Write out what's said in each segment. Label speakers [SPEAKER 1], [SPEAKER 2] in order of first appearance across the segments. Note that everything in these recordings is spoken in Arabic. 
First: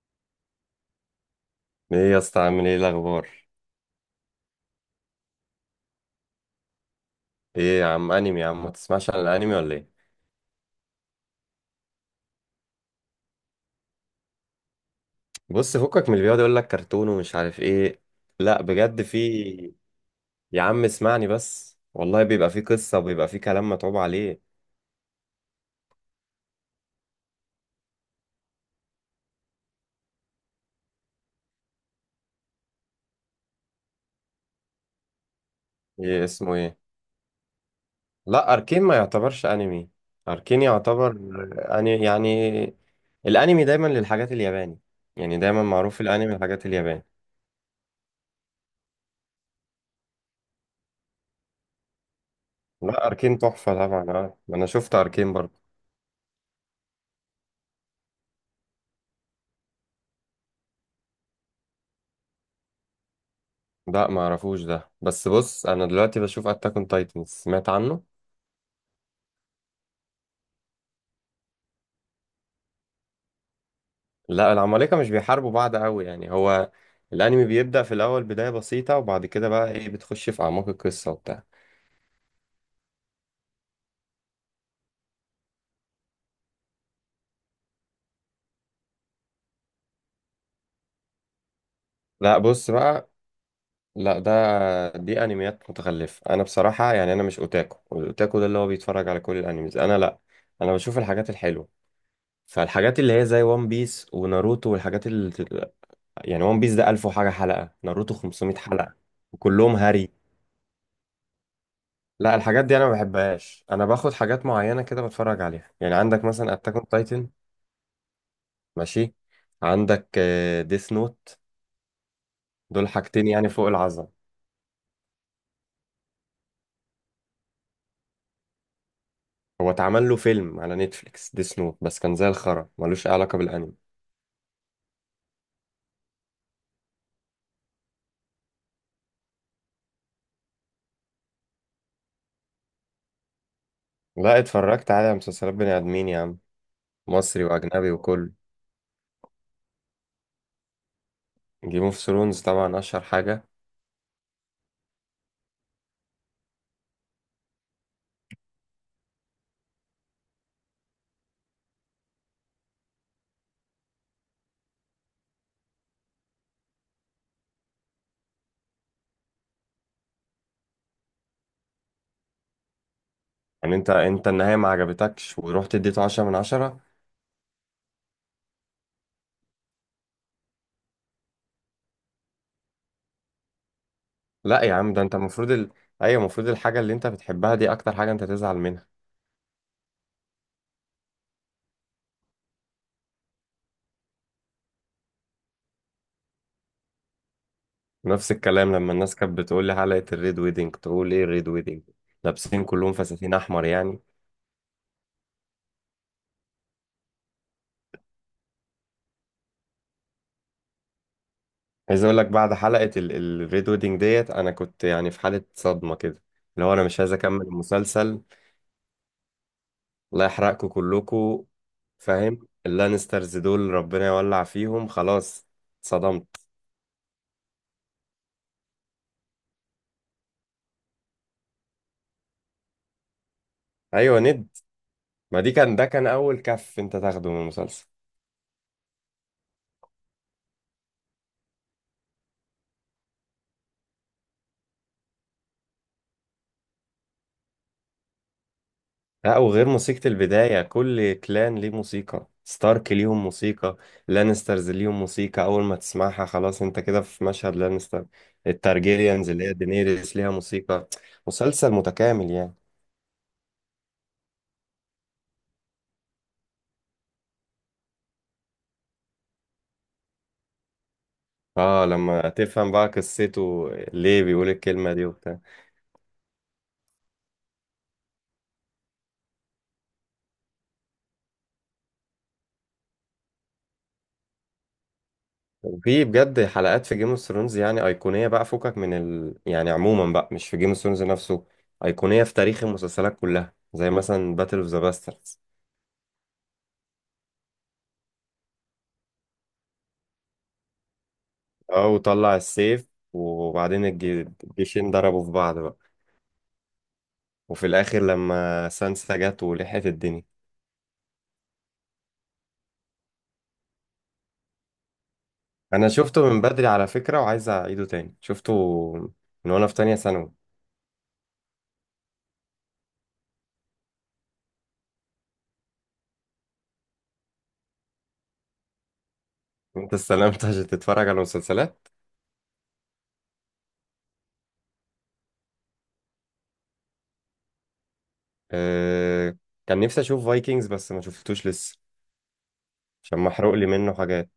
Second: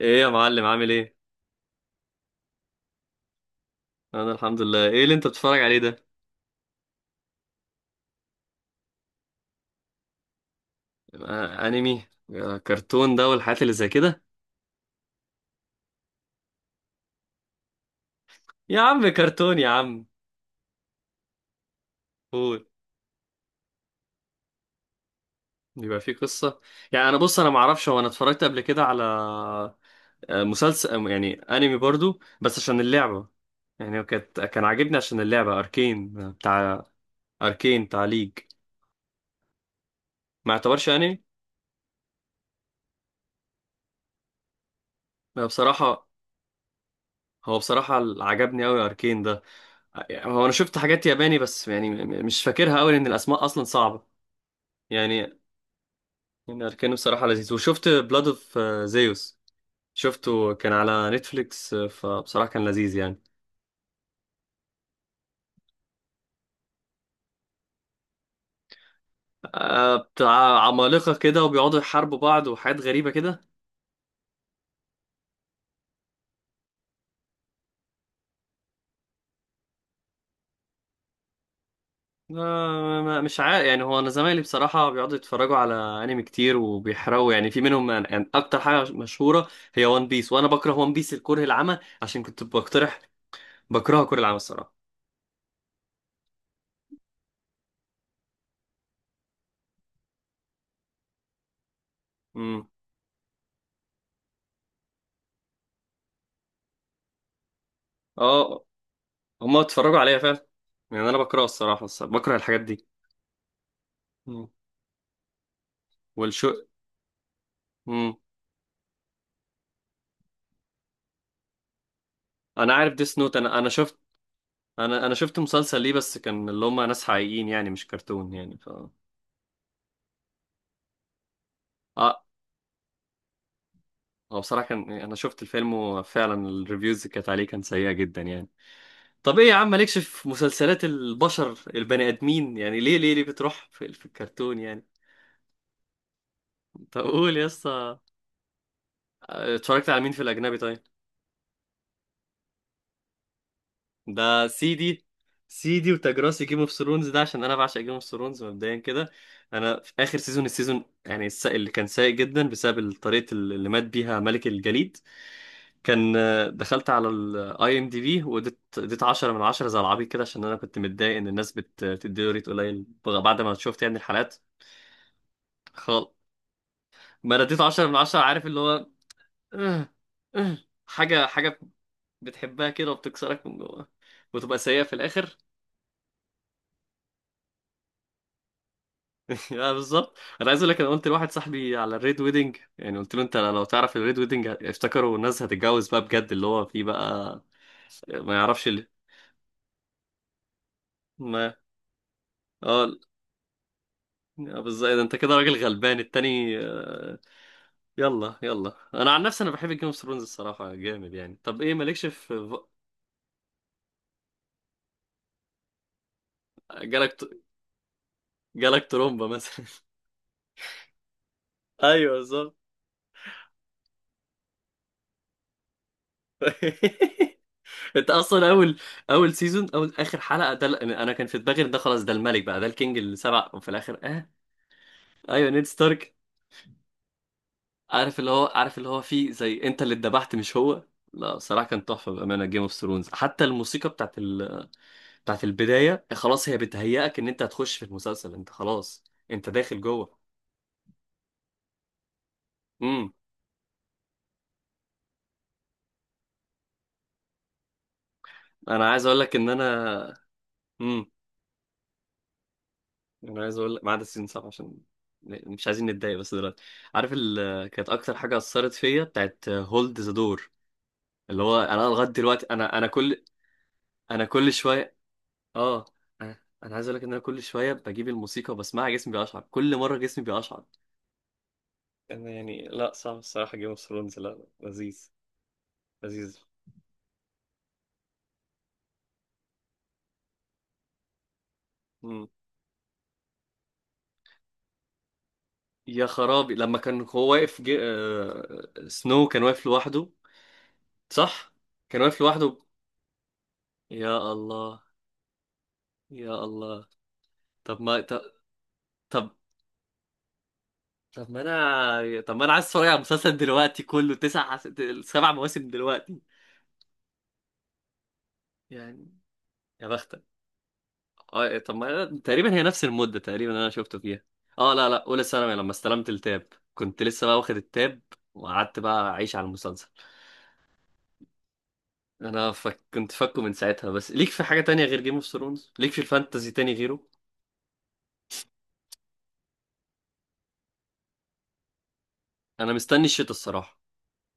[SPEAKER 1] ايه يا معلم، عامل ايه؟
[SPEAKER 2] ايه يا اسطى، عامل ايه الاخبار؟
[SPEAKER 1] انا الحمد لله. ايه اللي انت بتتفرج عليه ده؟
[SPEAKER 2] ايه يا عم، انمي يا عم، ما تسمعش عن الانمي ولا ايه؟
[SPEAKER 1] انمي. كرتون ده والحاجات اللي زي كده.
[SPEAKER 2] بص، فكك من اللي بيقعد يقول لك كرتون ومش عارف ايه. لا
[SPEAKER 1] يا
[SPEAKER 2] بجد
[SPEAKER 1] عم
[SPEAKER 2] في.
[SPEAKER 1] كرتون يا عم.
[SPEAKER 2] يا عم اسمعني بس، والله بيبقى في
[SPEAKER 1] قول.
[SPEAKER 2] قصه وبيبقى في كلام متعوب عليه.
[SPEAKER 1] بيبقى فيه قصة. يعني انا بص، انا ما اعرفش، هو انا اتفرجت قبل كده على مسلسل، يعني انمي برضو بس عشان اللعبة. يعني هو كان عاجبني عشان اللعبة اركين،
[SPEAKER 2] ايه اسمه، ايه؟
[SPEAKER 1] بتاع اركين بتاع ليج.
[SPEAKER 2] لا، اركين ما يعتبرش انمي.
[SPEAKER 1] ما
[SPEAKER 2] اركين
[SPEAKER 1] يعتبرش
[SPEAKER 2] يعتبر
[SPEAKER 1] انمي.
[SPEAKER 2] اني يعني الانمي دايما للحاجات الياباني. يعني دايما معروف
[SPEAKER 1] بصراحة،
[SPEAKER 2] الانمي الحاجات الياباني.
[SPEAKER 1] هو بصراحة اللي عجبني قوي اركين ده. يعني هو انا شفت حاجات ياباني، بس يعني مش فاكرها قوي لان
[SPEAKER 2] لا، اركين
[SPEAKER 1] الاسماء اصلا
[SPEAKER 2] تحفه
[SPEAKER 1] صعبة.
[SPEAKER 2] طبعا، اه انا شفت اركين
[SPEAKER 1] يعني
[SPEAKER 2] برضه.
[SPEAKER 1] اركاني بصراحة لذيذ، وشفت بلاد اوف زيوس. شفته كان على نتفليكس، فبصراحة كان لذيذ يعني.
[SPEAKER 2] لا ما اعرفوش ده، بس بص، انا دلوقتي بشوف اتاك اون تايتنز، سمعت عنه؟
[SPEAKER 1] بتاع عمالقة كده وبيقعدوا يحاربوا بعض وحاجات غريبة كده.
[SPEAKER 2] لا العمالقه مش بيحاربوا بعض قوي، يعني هو الانمي بيبدا في الاول بدايه بسيطه، وبعد كده بقى ايه، بتخش في اعماق القصه وبتاع.
[SPEAKER 1] مش عارف، يعني هو انا زمايلي بصراحة بيقعدوا يتفرجوا على انمي كتير وبيحرقوا، يعني في منهم. يعني اكتر حاجة مشهورة هي وان بيس، وانا بكره وان بيس الكره العمى، عشان
[SPEAKER 2] لا
[SPEAKER 1] كنت
[SPEAKER 2] بص
[SPEAKER 1] بقترح.
[SPEAKER 2] بقى.
[SPEAKER 1] بكرهها كره
[SPEAKER 2] لا
[SPEAKER 1] العمى الصراحة.
[SPEAKER 2] ده دي انميات متخلفه. انا بصراحه يعني انا مش اوتاكو، والاوتاكو ده اللي هو بيتفرج على كل الانميز، انا لا. انا بشوف الحاجات الحلوه،
[SPEAKER 1] امم
[SPEAKER 2] فالحاجات اللي هي زي وان بيس وناروتو، والحاجات اللي يعني وان بيس ده 1000 وحاجه حلقه، ناروتو 500
[SPEAKER 1] اه،
[SPEAKER 2] حلقه،
[SPEAKER 1] هما
[SPEAKER 2] وكلهم
[SPEAKER 1] اتفرجوا
[SPEAKER 2] هري.
[SPEAKER 1] عليا فعلا. يعني انا بكره الصراحة،
[SPEAKER 2] لا،
[SPEAKER 1] بكره الحاجات
[SPEAKER 2] الحاجات دي
[SPEAKER 1] دي.
[SPEAKER 2] انا ما بحبهاش، انا باخد حاجات
[SPEAKER 1] مم.
[SPEAKER 2] معينه كده بتفرج عليها، يعني عندك
[SPEAKER 1] والشو.
[SPEAKER 2] مثلا اتاك اون تايتن.
[SPEAKER 1] امم
[SPEAKER 2] ماشي. عندك ديث نوت.
[SPEAKER 1] انا
[SPEAKER 2] دول
[SPEAKER 1] عارف ديس
[SPEAKER 2] حاجتين
[SPEAKER 1] نوت.
[SPEAKER 2] يعني
[SPEAKER 1] انا
[SPEAKER 2] فوق
[SPEAKER 1] انا شفت.
[SPEAKER 2] العظمه.
[SPEAKER 1] انا شفت مسلسل ليه، بس كان اللي هم ناس حقيقيين يعني، مش كرتون يعني ف.
[SPEAKER 2] هو اتعمل له فيلم على نتفليكس ديث نوت، بس كان
[SPEAKER 1] اه،
[SPEAKER 2] زي الخرا، ملوش اي علاقه بالانمي.
[SPEAKER 1] هو بصراحة كان، انا شفت الفيلم وفعلا الريفيوز اللي كانت عليه كان سيئة جدا يعني. طب ايه يا عم، مالكش في مسلسلات البشر البني ادمين؟ يعني ليه بتروح في
[SPEAKER 2] لا،
[SPEAKER 1] الكرتون يعني؟
[SPEAKER 2] اتفرجت على مسلسلات بني ادمين يا عم،
[SPEAKER 1] طب قول
[SPEAKER 2] مصري
[SPEAKER 1] يا
[SPEAKER 2] واجنبي
[SPEAKER 1] اسطى.
[SPEAKER 2] وكل.
[SPEAKER 1] اتفرجت على مين في الاجنبي طيب؟
[SPEAKER 2] جيم اوف ثرونز طبعا اشهر حاجه.
[SPEAKER 1] ده سيدي وتاج راسي جيم اوف ثرونز ده، عشان انا بعشق جيم اوف ثرونز مبدئيا كده. انا في اخر سيزون، السيزون يعني اللي كان سيء جدا بسبب طريقه اللي مات بيها ملك الجليد. كان دخلت على الاي ام دي بي، اديت 10 من 10 زي العبيط كده، عشان انا كنت متضايق ان الناس بتديله ريت قليل بعد ما
[SPEAKER 2] يعني
[SPEAKER 1] شفت
[SPEAKER 2] انت
[SPEAKER 1] يعني
[SPEAKER 2] انت
[SPEAKER 1] الحلقات.
[SPEAKER 2] النهايه ما عجبتكش ورحت اديته
[SPEAKER 1] خالص.
[SPEAKER 2] 10 من 10؟
[SPEAKER 1] ما انا اديت 10 من 10. عارف اللي هو، آه، آه، حاجه، بتحبها كده وبتكسرك من جوه، وتبقى
[SPEAKER 2] لا يا
[SPEAKER 1] سيئه
[SPEAKER 2] عم،
[SPEAKER 1] في
[SPEAKER 2] ده انت
[SPEAKER 1] الاخر.
[SPEAKER 2] المفروض ال... ايوه، المفروض الحاجه اللي انت بتحبها دي اكتر حاجه انت تزعل منها.
[SPEAKER 1] اه بالظبط. انا عايز اقول لك، انا قلت لواحد صاحبي على الريد ويدنج، يعني قلت له انت لو تعرف الريد ويدنج، افتكروا الناس هتتجوز بقى بجد اللي هو فيه بقى.
[SPEAKER 2] نفس
[SPEAKER 1] ما يعرفش
[SPEAKER 2] الكلام
[SPEAKER 1] اللي
[SPEAKER 2] لما الناس كانت بتقول لي حلقة الريد ويدنج، تقول ايه الريد
[SPEAKER 1] ما
[SPEAKER 2] ويدنج؟ لابسين
[SPEAKER 1] اه.
[SPEAKER 2] كلهم فساتين احمر يعني؟
[SPEAKER 1] اه بالظبط، إيه ده انت كده راجل غلبان التاني يلا يلا، انا عن نفسي انا بحب جيم اوف ثرونز الصراحه، جامد يعني. طب ايه
[SPEAKER 2] عايز
[SPEAKER 1] مالكش في
[SPEAKER 2] اقول لك بعد
[SPEAKER 1] ف-؟
[SPEAKER 2] حلقة الريد ويدنج ديت، انا كنت يعني في حالة صدمة كده، اللي هو انا مش عايز
[SPEAKER 1] جالك
[SPEAKER 2] اكمل المسلسل.
[SPEAKER 1] جالك ترومبا مثلا؟
[SPEAKER 2] الله يحرقكم كلكم.
[SPEAKER 1] ايوه
[SPEAKER 2] فاهم
[SPEAKER 1] بالظبط.
[SPEAKER 2] اللانسترز دول، ربنا يولع فيهم خلاص. صدمت.
[SPEAKER 1] انت اصلا اول سيزون، اول اخر حلقه، ده ال-، انا كان في دماغي ان ده خلاص، ده الملك بقى، ده الكينج السبع، وفي الاخر
[SPEAKER 2] ايوه
[SPEAKER 1] اه.
[SPEAKER 2] ند. ما
[SPEAKER 1] ايوه
[SPEAKER 2] دي
[SPEAKER 1] نيد
[SPEAKER 2] كان ده كان
[SPEAKER 1] ستارك.
[SPEAKER 2] اول كف انت تاخده من المسلسل.
[SPEAKER 1] عارف اللي هو، فيه زي انت اللي اتذبحت مش هو. لا صراحة كان تحفة بأمانة جيم اوف ثرونز، حتى الموسيقى بتاعت ال...، بتاعت البداية، خلاص هي بتهيئك ان انت هتخش في المسلسل، انت خلاص
[SPEAKER 2] لا،
[SPEAKER 1] انت
[SPEAKER 2] وغير
[SPEAKER 1] داخل
[SPEAKER 2] موسيقى
[SPEAKER 1] جوه.
[SPEAKER 2] البداية، كل كلان ليه موسيقى، ستارك
[SPEAKER 1] امم
[SPEAKER 2] ليهم موسيقى، لانسترز ليهم موسيقى، أول ما تسمعها خلاص أنت كده في مشهد لانستر.
[SPEAKER 1] انا عايز اقول
[SPEAKER 2] التارجيريانز
[SPEAKER 1] لك ان
[SPEAKER 2] اللي هي
[SPEAKER 1] انا
[SPEAKER 2] دينيريس ليها موسيقى.
[SPEAKER 1] امم
[SPEAKER 2] مسلسل متكامل يعني.
[SPEAKER 1] انا عايز اقول لك، ما عدا سيزون 7 عشان مش عايزين نتضايق بس دلوقتي. عارف ال...، كانت اكتر حاجة اثرت فيا بتاعت هولد ذا دور، اللي هو انا
[SPEAKER 2] اه،
[SPEAKER 1] لغاية
[SPEAKER 2] لما
[SPEAKER 1] دلوقتي
[SPEAKER 2] تفهم
[SPEAKER 1] انا انا
[SPEAKER 2] بقى
[SPEAKER 1] كل،
[SPEAKER 2] قصته ليه
[SPEAKER 1] انا
[SPEAKER 2] بيقول
[SPEAKER 1] كل
[SPEAKER 2] الكلمة
[SPEAKER 1] شوية
[SPEAKER 2] دي وبتاع.
[SPEAKER 1] اه انا أنا عايز اقول لك ان انا كل شويه بجيب الموسيقى وبسمعها، جسمي بيقشعر، كل مره جسمي بيقشعر. انا يعني لا صعب الصراحه، جيم اوف ثرونز لا لذيذ.
[SPEAKER 2] وفي
[SPEAKER 1] لذيذ.
[SPEAKER 2] بجد حلقات في جيم اوف ثرونز يعني أيقونية بقى، فكك من يعني عموما بقى، مش في جيم اوف ثرونز نفسه، أيقونية
[SPEAKER 1] مم.
[SPEAKER 2] في تاريخ المسلسلات كلها، زي مثلا باتل اوف ذا باسترز.
[SPEAKER 1] يا خرابي لما كان هو واقف سنو كان واقف لوحده. صح.
[SPEAKER 2] اه،
[SPEAKER 1] كان واقف
[SPEAKER 2] وطلع
[SPEAKER 1] لوحده.
[SPEAKER 2] السيف، وبعدين
[SPEAKER 1] يا الله.
[SPEAKER 2] الجيشين ضربوا في بعض بقى.
[SPEAKER 1] يا الله.
[SPEAKER 2] وفي
[SPEAKER 1] طب
[SPEAKER 2] الاخر
[SPEAKER 1] ما ط-
[SPEAKER 2] لما سانسا
[SPEAKER 1] طب
[SPEAKER 2] جت ولحقت الدنيا.
[SPEAKER 1] طب ما انا طب ما انا عايز اتفرج على المسلسل دلوقتي كله، سبع مواسم
[SPEAKER 2] انا
[SPEAKER 1] دلوقتي.
[SPEAKER 2] شفته من بدري على فكرة، وعايز اعيده تاني، شفته
[SPEAKER 1] يعني،
[SPEAKER 2] من وانا في
[SPEAKER 1] يا
[SPEAKER 2] تانية
[SPEAKER 1] بختك.
[SPEAKER 2] ثانوي.
[SPEAKER 1] اه إيه، طب ما تقريبا هي نفس المدة تقريبا اللي انا شفته فيها. اه، لا لا اولى ثانوي لما استلمت التاب، كنت لسه بقى واخد التاب، وقعدت بقى اعيش على المسلسل.
[SPEAKER 2] انت استلمت عشان تتفرج على مسلسلات؟
[SPEAKER 1] انا كنت فاكه من ساعتها، بس ليك في حاجة تانية غير جيم اوف ثرونز؟ ليك في الفانتازي تاني غيره؟
[SPEAKER 2] أه، كان نفسي اشوف فايكنجز بس ما شفتوش لسه،
[SPEAKER 1] انا مستني
[SPEAKER 2] عشان
[SPEAKER 1] الشتا
[SPEAKER 2] محروق لي
[SPEAKER 1] الصراحة.
[SPEAKER 2] منه حاجات.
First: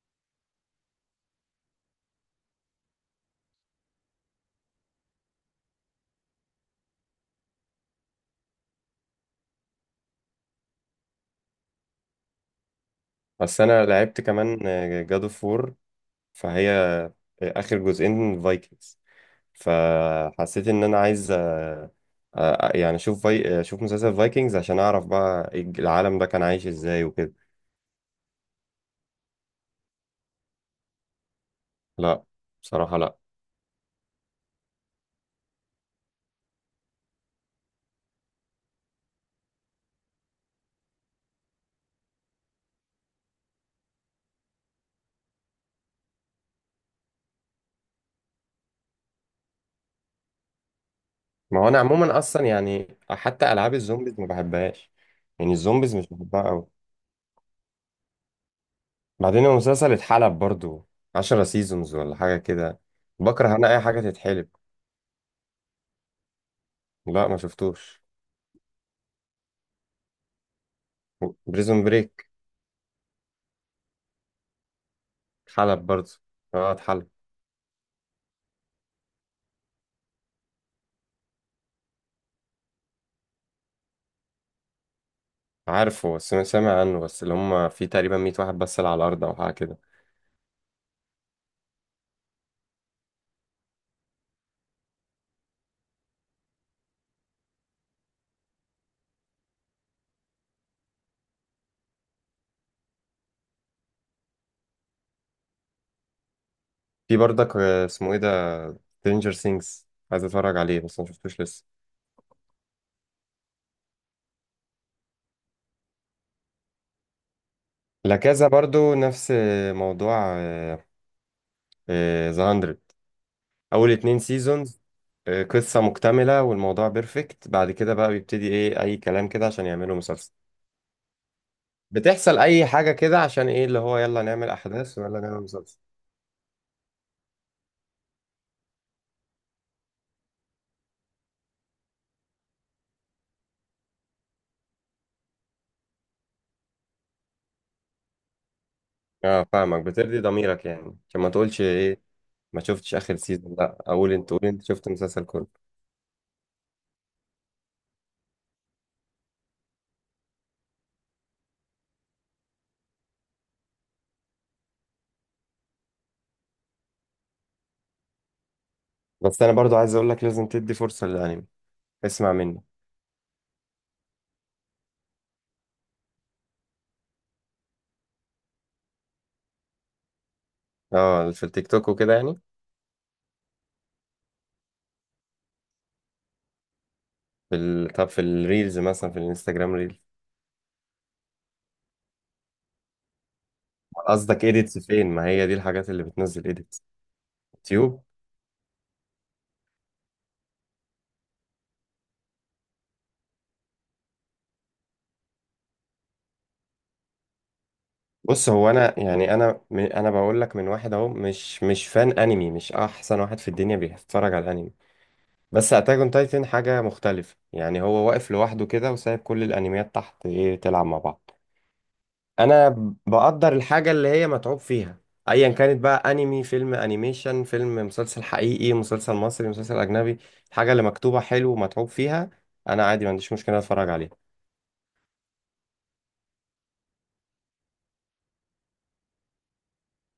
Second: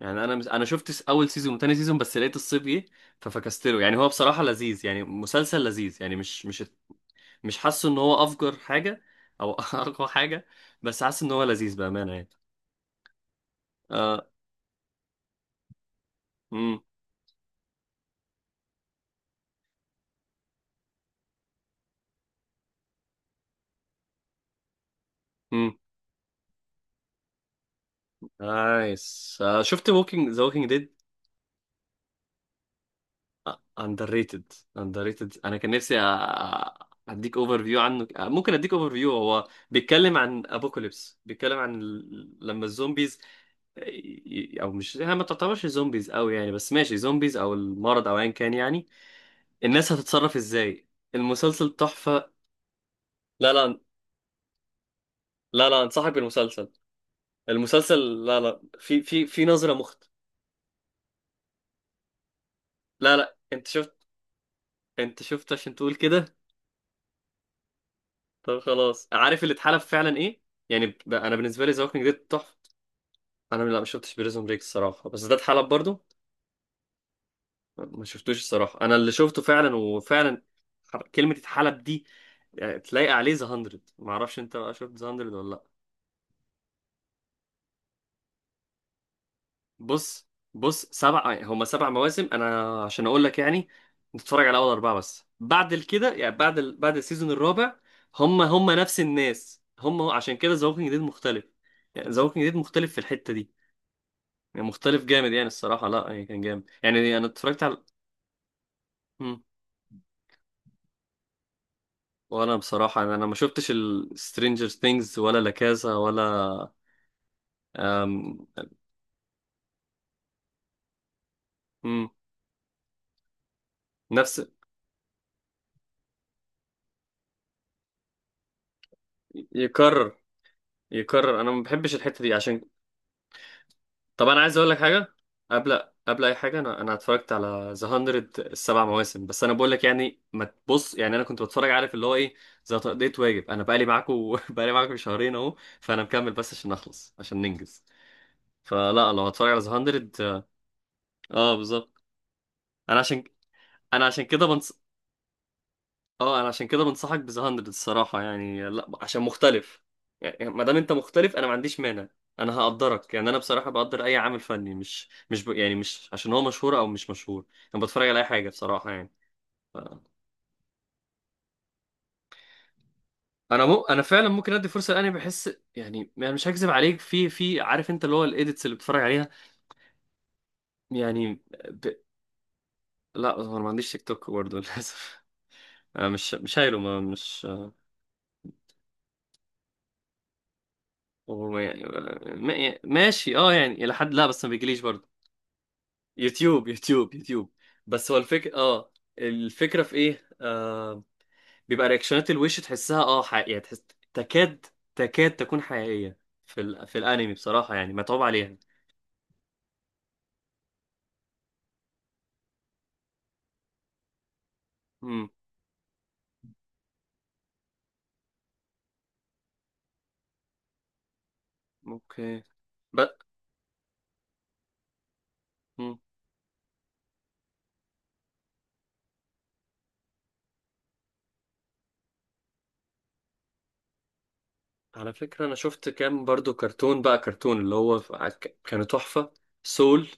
[SPEAKER 1] يعني انا انا شفت اول سيزون وتاني سيزون، بس لقيت الصيف جه ففكستله. يعني هو بصراحة لذيذ يعني، مسلسل لذيذ يعني، مش حاسه ان هو افجر حاجة، او اقوى حاجة، بس حاسس ان هو لذيذ بأمانة يعني.
[SPEAKER 2] بس انا لعبت
[SPEAKER 1] آه...
[SPEAKER 2] كمان جاد اوف وور، فهي اخر جزئين فايكنجز، فحسيت ان انا عايز يعني اشوف اشوف مسلسل فايكنجز عشان اعرف بقى
[SPEAKER 1] امم
[SPEAKER 2] العالم ده كان عايش ازاي وكده.
[SPEAKER 1] نايس. شفت ووكينج ووكينج ديد؟
[SPEAKER 2] لا بصراحة لا.
[SPEAKER 1] اندر ريتد. انا كان نفسي اديك اوفر فيو عنه، ممكن اديك اوفر فيو. هو بيتكلم عن ابوكاليبس، بيتكلم عن ال-، لما الزومبيز او مش هي ما تعتبرش زومبيز قوي يعني، بس ماشي زومبيز او المرض او ايا كان يعني، الناس هتتصرف ازاي.
[SPEAKER 2] ما هو
[SPEAKER 1] المسلسل
[SPEAKER 2] انا عموما
[SPEAKER 1] تحفة.
[SPEAKER 2] اصلا يعني
[SPEAKER 1] لا
[SPEAKER 2] حتى العاب
[SPEAKER 1] لا،
[SPEAKER 2] الزومبيز ما بحبهاش، يعني الزومبيز مش
[SPEAKER 1] انصحك
[SPEAKER 2] بحبها قوي.
[SPEAKER 1] بالمسلسل. المسلسل لا لا، في
[SPEAKER 2] بعدين
[SPEAKER 1] نظرة
[SPEAKER 2] المسلسل
[SPEAKER 1] مخت.
[SPEAKER 2] اتحلب برضو، 10 سيزونز ولا حاجة كده.
[SPEAKER 1] لا لا
[SPEAKER 2] بكره
[SPEAKER 1] انت
[SPEAKER 2] انا اي حاجة
[SPEAKER 1] شفت؟
[SPEAKER 2] تتحلب.
[SPEAKER 1] انت شفت عشان تقول كده؟
[SPEAKER 2] لا ما شفتوش
[SPEAKER 1] طب خلاص، عارف اللي اتحلب فعلا ايه. يعني ب...، انا بالنسبه لي ذا
[SPEAKER 2] بريزون
[SPEAKER 1] ووكينج ديد
[SPEAKER 2] بريك،
[SPEAKER 1] تحفه. انا لا، ما شفتش بريزون بريك الصراحه، بس ده اتحلب
[SPEAKER 2] اتحلب
[SPEAKER 1] برضو.
[SPEAKER 2] برضو؟ اه، اتحلب.
[SPEAKER 1] ما شفتوش الصراحه، انا اللي شفته فعلا، وفعلا كلمه اتحلب دي، يعني تلاقي عليه ذا 100. ما اعرفش انت بقى، شفت ذا 100 ولا لا؟
[SPEAKER 2] عارفه، بس سامع عنه، بس اللي هم في تقريبا 100 واحد بس اللي على الارض او حاجة كده.
[SPEAKER 1] بص. بص، سبع يعني هما سبع مواسم، انا عشان اقول لك يعني نتفرج على اول اربعه بس. بعد كده يعني بعد ال...، بعد السيزون الرابع، هما هما نفس الناس هما، عشان كده ذا ووكينج ديد مختلف. يعني ذا ووكينج ديد مختلف في الحته دي، يعني مختلف جامد يعني الصراحة. لا يعني كان جامد يعني،
[SPEAKER 2] في
[SPEAKER 1] انا
[SPEAKER 2] برضك
[SPEAKER 1] اتفرجت على
[SPEAKER 2] اسمه ايه ده؟ Stranger
[SPEAKER 1] مم.
[SPEAKER 2] Things. عايز اتفرج عليه بس ما شفتوش لسه.
[SPEAKER 1] وانا بصراحة أنا ما شفتش السترينجر ثينجز، ولا لا كازا، ولا
[SPEAKER 2] لا،
[SPEAKER 1] أم...
[SPEAKER 2] كذا برضو نفس موضوع
[SPEAKER 1] مم.
[SPEAKER 2] ذا 100. اول اتنين
[SPEAKER 1] نفس.
[SPEAKER 2] سيزونز قصة مكتملة والموضوع بيرفكت، بعد كده بقى بيبتدي ايه، اي كلام كده عشان يعملوا
[SPEAKER 1] يكرر
[SPEAKER 2] مسلسل.
[SPEAKER 1] يكرر، انا ما بحبش الحتة دي
[SPEAKER 2] بتحصل
[SPEAKER 1] عشان.
[SPEAKER 2] اي حاجة كده عشان ايه، اللي هو يلا
[SPEAKER 1] طب انا
[SPEAKER 2] نعمل
[SPEAKER 1] عايز اقول لك
[SPEAKER 2] احداث
[SPEAKER 1] حاجة،
[SPEAKER 2] ويلا نعمل مسلسل.
[SPEAKER 1] قبل قبل اي حاجة انا اتفرجت على ذا 100 السبع مواسم. بس انا بقول لك يعني، ما تبص يعني، انا كنت بتفرج عارف اللي هو ايه، زي تقضية واجب. انا بقالي معاكم بقالي معاكم شهرين اهو، فانا مكمل بس عشان نخلص، عشان ننجز. فلا لو
[SPEAKER 2] اه
[SPEAKER 1] هتفرج على ذا
[SPEAKER 2] فاهمك،
[SPEAKER 1] 100.
[SPEAKER 2] بترضي ضميرك يعني عشان ما
[SPEAKER 1] اه
[SPEAKER 2] تقولش
[SPEAKER 1] بالظبط.
[SPEAKER 2] ايه ما شفتش
[SPEAKER 1] انا
[SPEAKER 2] اخر
[SPEAKER 1] عشان،
[SPEAKER 2] سيزون، لا
[SPEAKER 1] انا
[SPEAKER 2] اقول
[SPEAKER 1] عشان
[SPEAKER 2] انت، قول
[SPEAKER 1] كده
[SPEAKER 2] انت
[SPEAKER 1] بنص...
[SPEAKER 2] شفت المسلسل كله.
[SPEAKER 1] اه انا عشان كده بنصحك بذا 100 الصراحه، يعني لا عشان مختلف. يعني، يعني ما دام انت مختلف، انا ما عنديش مانع. انا هقدرك يعني، انا بصراحه بقدر اي عامل فني، مش مش ب...، يعني مش عشان هو مشهور او مش مشهور، انا بتفرج على اي حاجه بصراحه يعني.
[SPEAKER 2] بس انا برضو
[SPEAKER 1] ف...،
[SPEAKER 2] عايز اقول لك لازم تدي فرصة للانمي، اسمع مني.
[SPEAKER 1] انا مو...، انا فعلا ممكن ادي فرصه لاني بحس. يعني انا مش هكذب عليك، في في، عارف انت اللي هو الايديتس اللي بتفرج عليها
[SPEAKER 2] اه،
[SPEAKER 1] يعني
[SPEAKER 2] في التيك
[SPEAKER 1] ب...،
[SPEAKER 2] توك وكده يعني.
[SPEAKER 1] لا هو انا ما عنديش تيك توك برضه للاسف. انا مش شايله، ما مش.
[SPEAKER 2] في طب في الريلز مثلا، في الانستجرام ريلز.
[SPEAKER 1] وما-، ما- ماشي، اه يعني الى حد، لا بس
[SPEAKER 2] قصدك
[SPEAKER 1] ما
[SPEAKER 2] ايديتس
[SPEAKER 1] بيجيليش
[SPEAKER 2] فين؟
[SPEAKER 1] برضه.
[SPEAKER 2] ما هي دي الحاجات اللي بتنزل ايديتس.
[SPEAKER 1] يوتيوب يوتيوب.
[SPEAKER 2] يوتيوب.
[SPEAKER 1] بس هو الفكرة اه، الفكرة في ايه آه؟ بيبقى رياكشنات، الوش تحسها اه حقيقية، يعني تحس، تكاد تكاد تكون حقيقية. في ال...، في الانمي بصراحة يعني متعوب
[SPEAKER 2] بص
[SPEAKER 1] عليها.
[SPEAKER 2] هو انا يعني انا انا بقول لك من واحد اهو، مش فان انمي، مش احسن واحد في الدنيا بيتفرج على الانمي،
[SPEAKER 1] امم
[SPEAKER 2] بس اتاك اون تايتن حاجه مختلفه، يعني هو واقف لوحده كده وسايب كل الانميات تحت ايه تلعب مع بعض.
[SPEAKER 1] اوكي.
[SPEAKER 2] انا
[SPEAKER 1] ب...،
[SPEAKER 2] بقدر الحاجه اللي هي متعوب فيها، ايا كانت
[SPEAKER 1] مم.
[SPEAKER 2] بقى انمي، فيلم انيميشن، فيلم، مسلسل حقيقي، مسلسل مصري، مسلسل اجنبي. الحاجه اللي مكتوبه حلو ومتعوب فيها، انا عادي ما عنديش مشكله اتفرج عليها.
[SPEAKER 1] على فكرة انا شفت كام برضو كرتون بقى، كرتون اللي هو كانوا تحفة. سول.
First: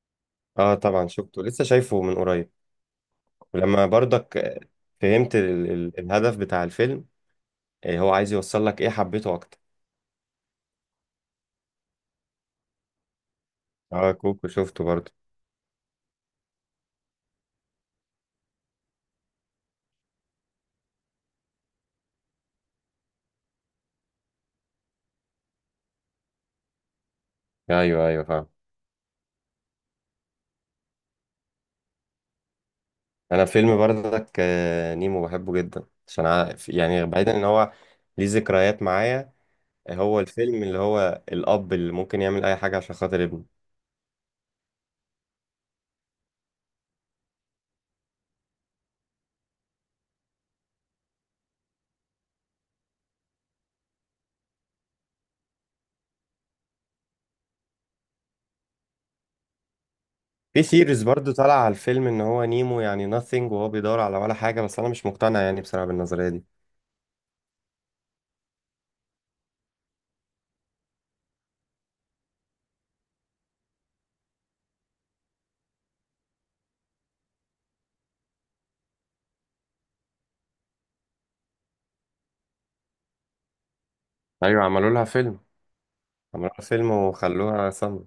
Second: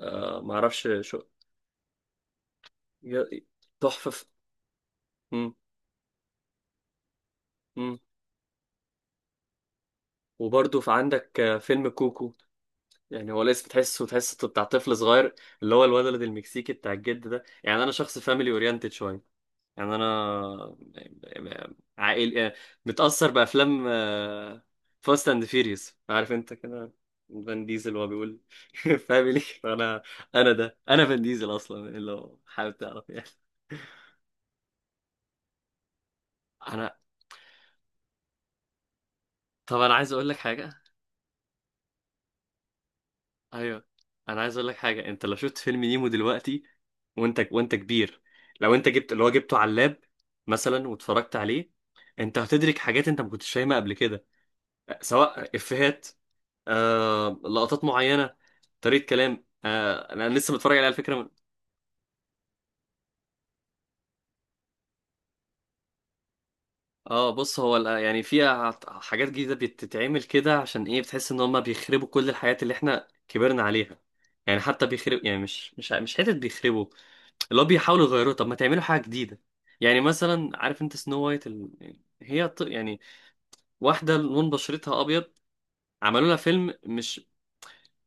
[SPEAKER 2] اه
[SPEAKER 1] معرفش
[SPEAKER 2] طبعا
[SPEAKER 1] شو.
[SPEAKER 2] شفته، لسه شايفه من قريب.
[SPEAKER 1] ي-،
[SPEAKER 2] ولما
[SPEAKER 1] تحفة في....
[SPEAKER 2] برضك فهمت ال الهدف بتاع الفيلم، هو عايز يوصل لك ايه، حبيته اكتر.
[SPEAKER 1] وبرضه في عندك فيلم كوكو. يعني هو الاسم تحسه،
[SPEAKER 2] اه، كوكو
[SPEAKER 1] بتاع
[SPEAKER 2] شفته
[SPEAKER 1] طفل
[SPEAKER 2] برضه.
[SPEAKER 1] صغير، اللي هو الولد المكسيكي بتاع الجد ده. يعني انا شخص فاميلي اورينتد شويه، يعني انا عائل آه، متاثر بافلام فاست اند فيريوس، عارف انت كده. فان ديزل وهو
[SPEAKER 2] ايوه ايوه
[SPEAKER 1] بيقول
[SPEAKER 2] فاهم.
[SPEAKER 1] فاميلي، فانا انا ده، انا فان ديزل اصلا لو حابب تعرف يعني.
[SPEAKER 2] انا فيلم برضك نيمو بحبه جدا، عشان
[SPEAKER 1] انا
[SPEAKER 2] يعني بعيدا ان هو ليه ذكريات معايا.
[SPEAKER 1] طب انا عايز
[SPEAKER 2] هو
[SPEAKER 1] اقول لك
[SPEAKER 2] الفيلم اللي
[SPEAKER 1] حاجه.
[SPEAKER 2] هو الأب اللي ممكن يعمل أي حاجة عشان خاطر ابنه.
[SPEAKER 1] ايوه، انا عايز اقول لك حاجه، انت لو شفت فيلم نيمو دلوقتي، وانت كبير، لو انت جبت اللي هو جبته على اللاب مثلا واتفرجت عليه، انت هتدرك حاجات انت ما كنتش فاهمها قبل كده، سواء افيهات، آه لقطات معينه، طريقه كلام آه. انا لسه
[SPEAKER 2] في
[SPEAKER 1] متفرج عليه على
[SPEAKER 2] سيريز
[SPEAKER 1] فكره من...،
[SPEAKER 2] برضو طالع على الفيلم إن هو نيمو يعني nothing، وهو بيدور على ولا حاجة، بس أنا مش مقتنع يعني بصراحة بالنظرية دي.
[SPEAKER 1] اه. بص هو ال-، يعني في حاجات جديده بتتعمل كده عشان ايه، بتحس ان هم بيخربوا كل الحاجات اللي احنا كبرنا عليها. يعني حتى بيخرب، يعني مش حته، بيخربوا اللي هو بيحاولوا يغيروه. طب ما تعملوا حاجه جديده يعني. مثلا عارف انت سنو وايت ال...، هي ط...، يعني واحدة لون
[SPEAKER 2] أيوة، عملوا
[SPEAKER 1] بشرتها
[SPEAKER 2] لها
[SPEAKER 1] أبيض.
[SPEAKER 2] فيلم.
[SPEAKER 1] عملوا لها
[SPEAKER 2] عملوا لها
[SPEAKER 1] فيلم
[SPEAKER 2] فيلم
[SPEAKER 1] مش.
[SPEAKER 2] وخلوها صم.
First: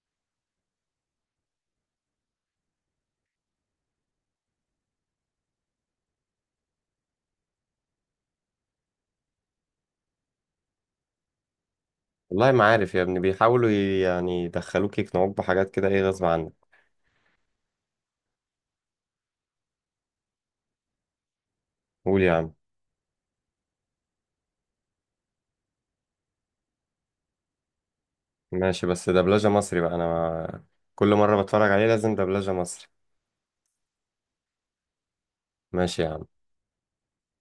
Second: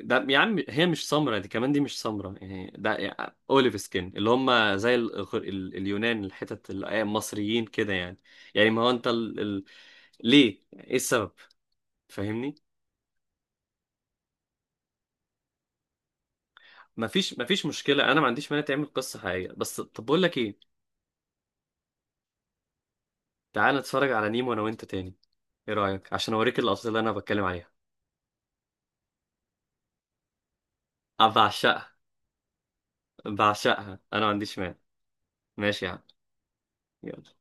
[SPEAKER 1] ده يا عم هي مش سمرة، دي كمان دي مش سمرة. يعني ده يعني أوليف سكين، اللي هم زي ال... اليونان، الحتت ال-، آه المصريين كده يعني. يعني ما هو أنت ال...، ليه إيه السبب؟
[SPEAKER 2] والله
[SPEAKER 1] فاهمني؟
[SPEAKER 2] ما عارف يا ابني، بيحاولوا يعني يدخلوك يقنعوك بحاجات كده إيه غصب عنك.
[SPEAKER 1] مفيش مشكلة. أنا ما عنديش مانع تعمل قصة حقيقية، بس طب بقول لك إيه.
[SPEAKER 2] قول يا عم.
[SPEAKER 1] تعال نتفرج على نيمو أنا وأنت تاني، إيه رأيك؟ عشان أوريك اللقطات اللي أنا بتكلم عليها.
[SPEAKER 2] ماشي، بس دبلجة مصري بقى، أنا كل
[SPEAKER 1] أنا
[SPEAKER 2] مرة بتفرج عليه
[SPEAKER 1] بعشقها.
[SPEAKER 2] لازم دبلجة مصري.
[SPEAKER 1] أنا ما عنديش مانع. ماشي يا عم.
[SPEAKER 2] ماشي يا عم.
[SPEAKER 1] يلا.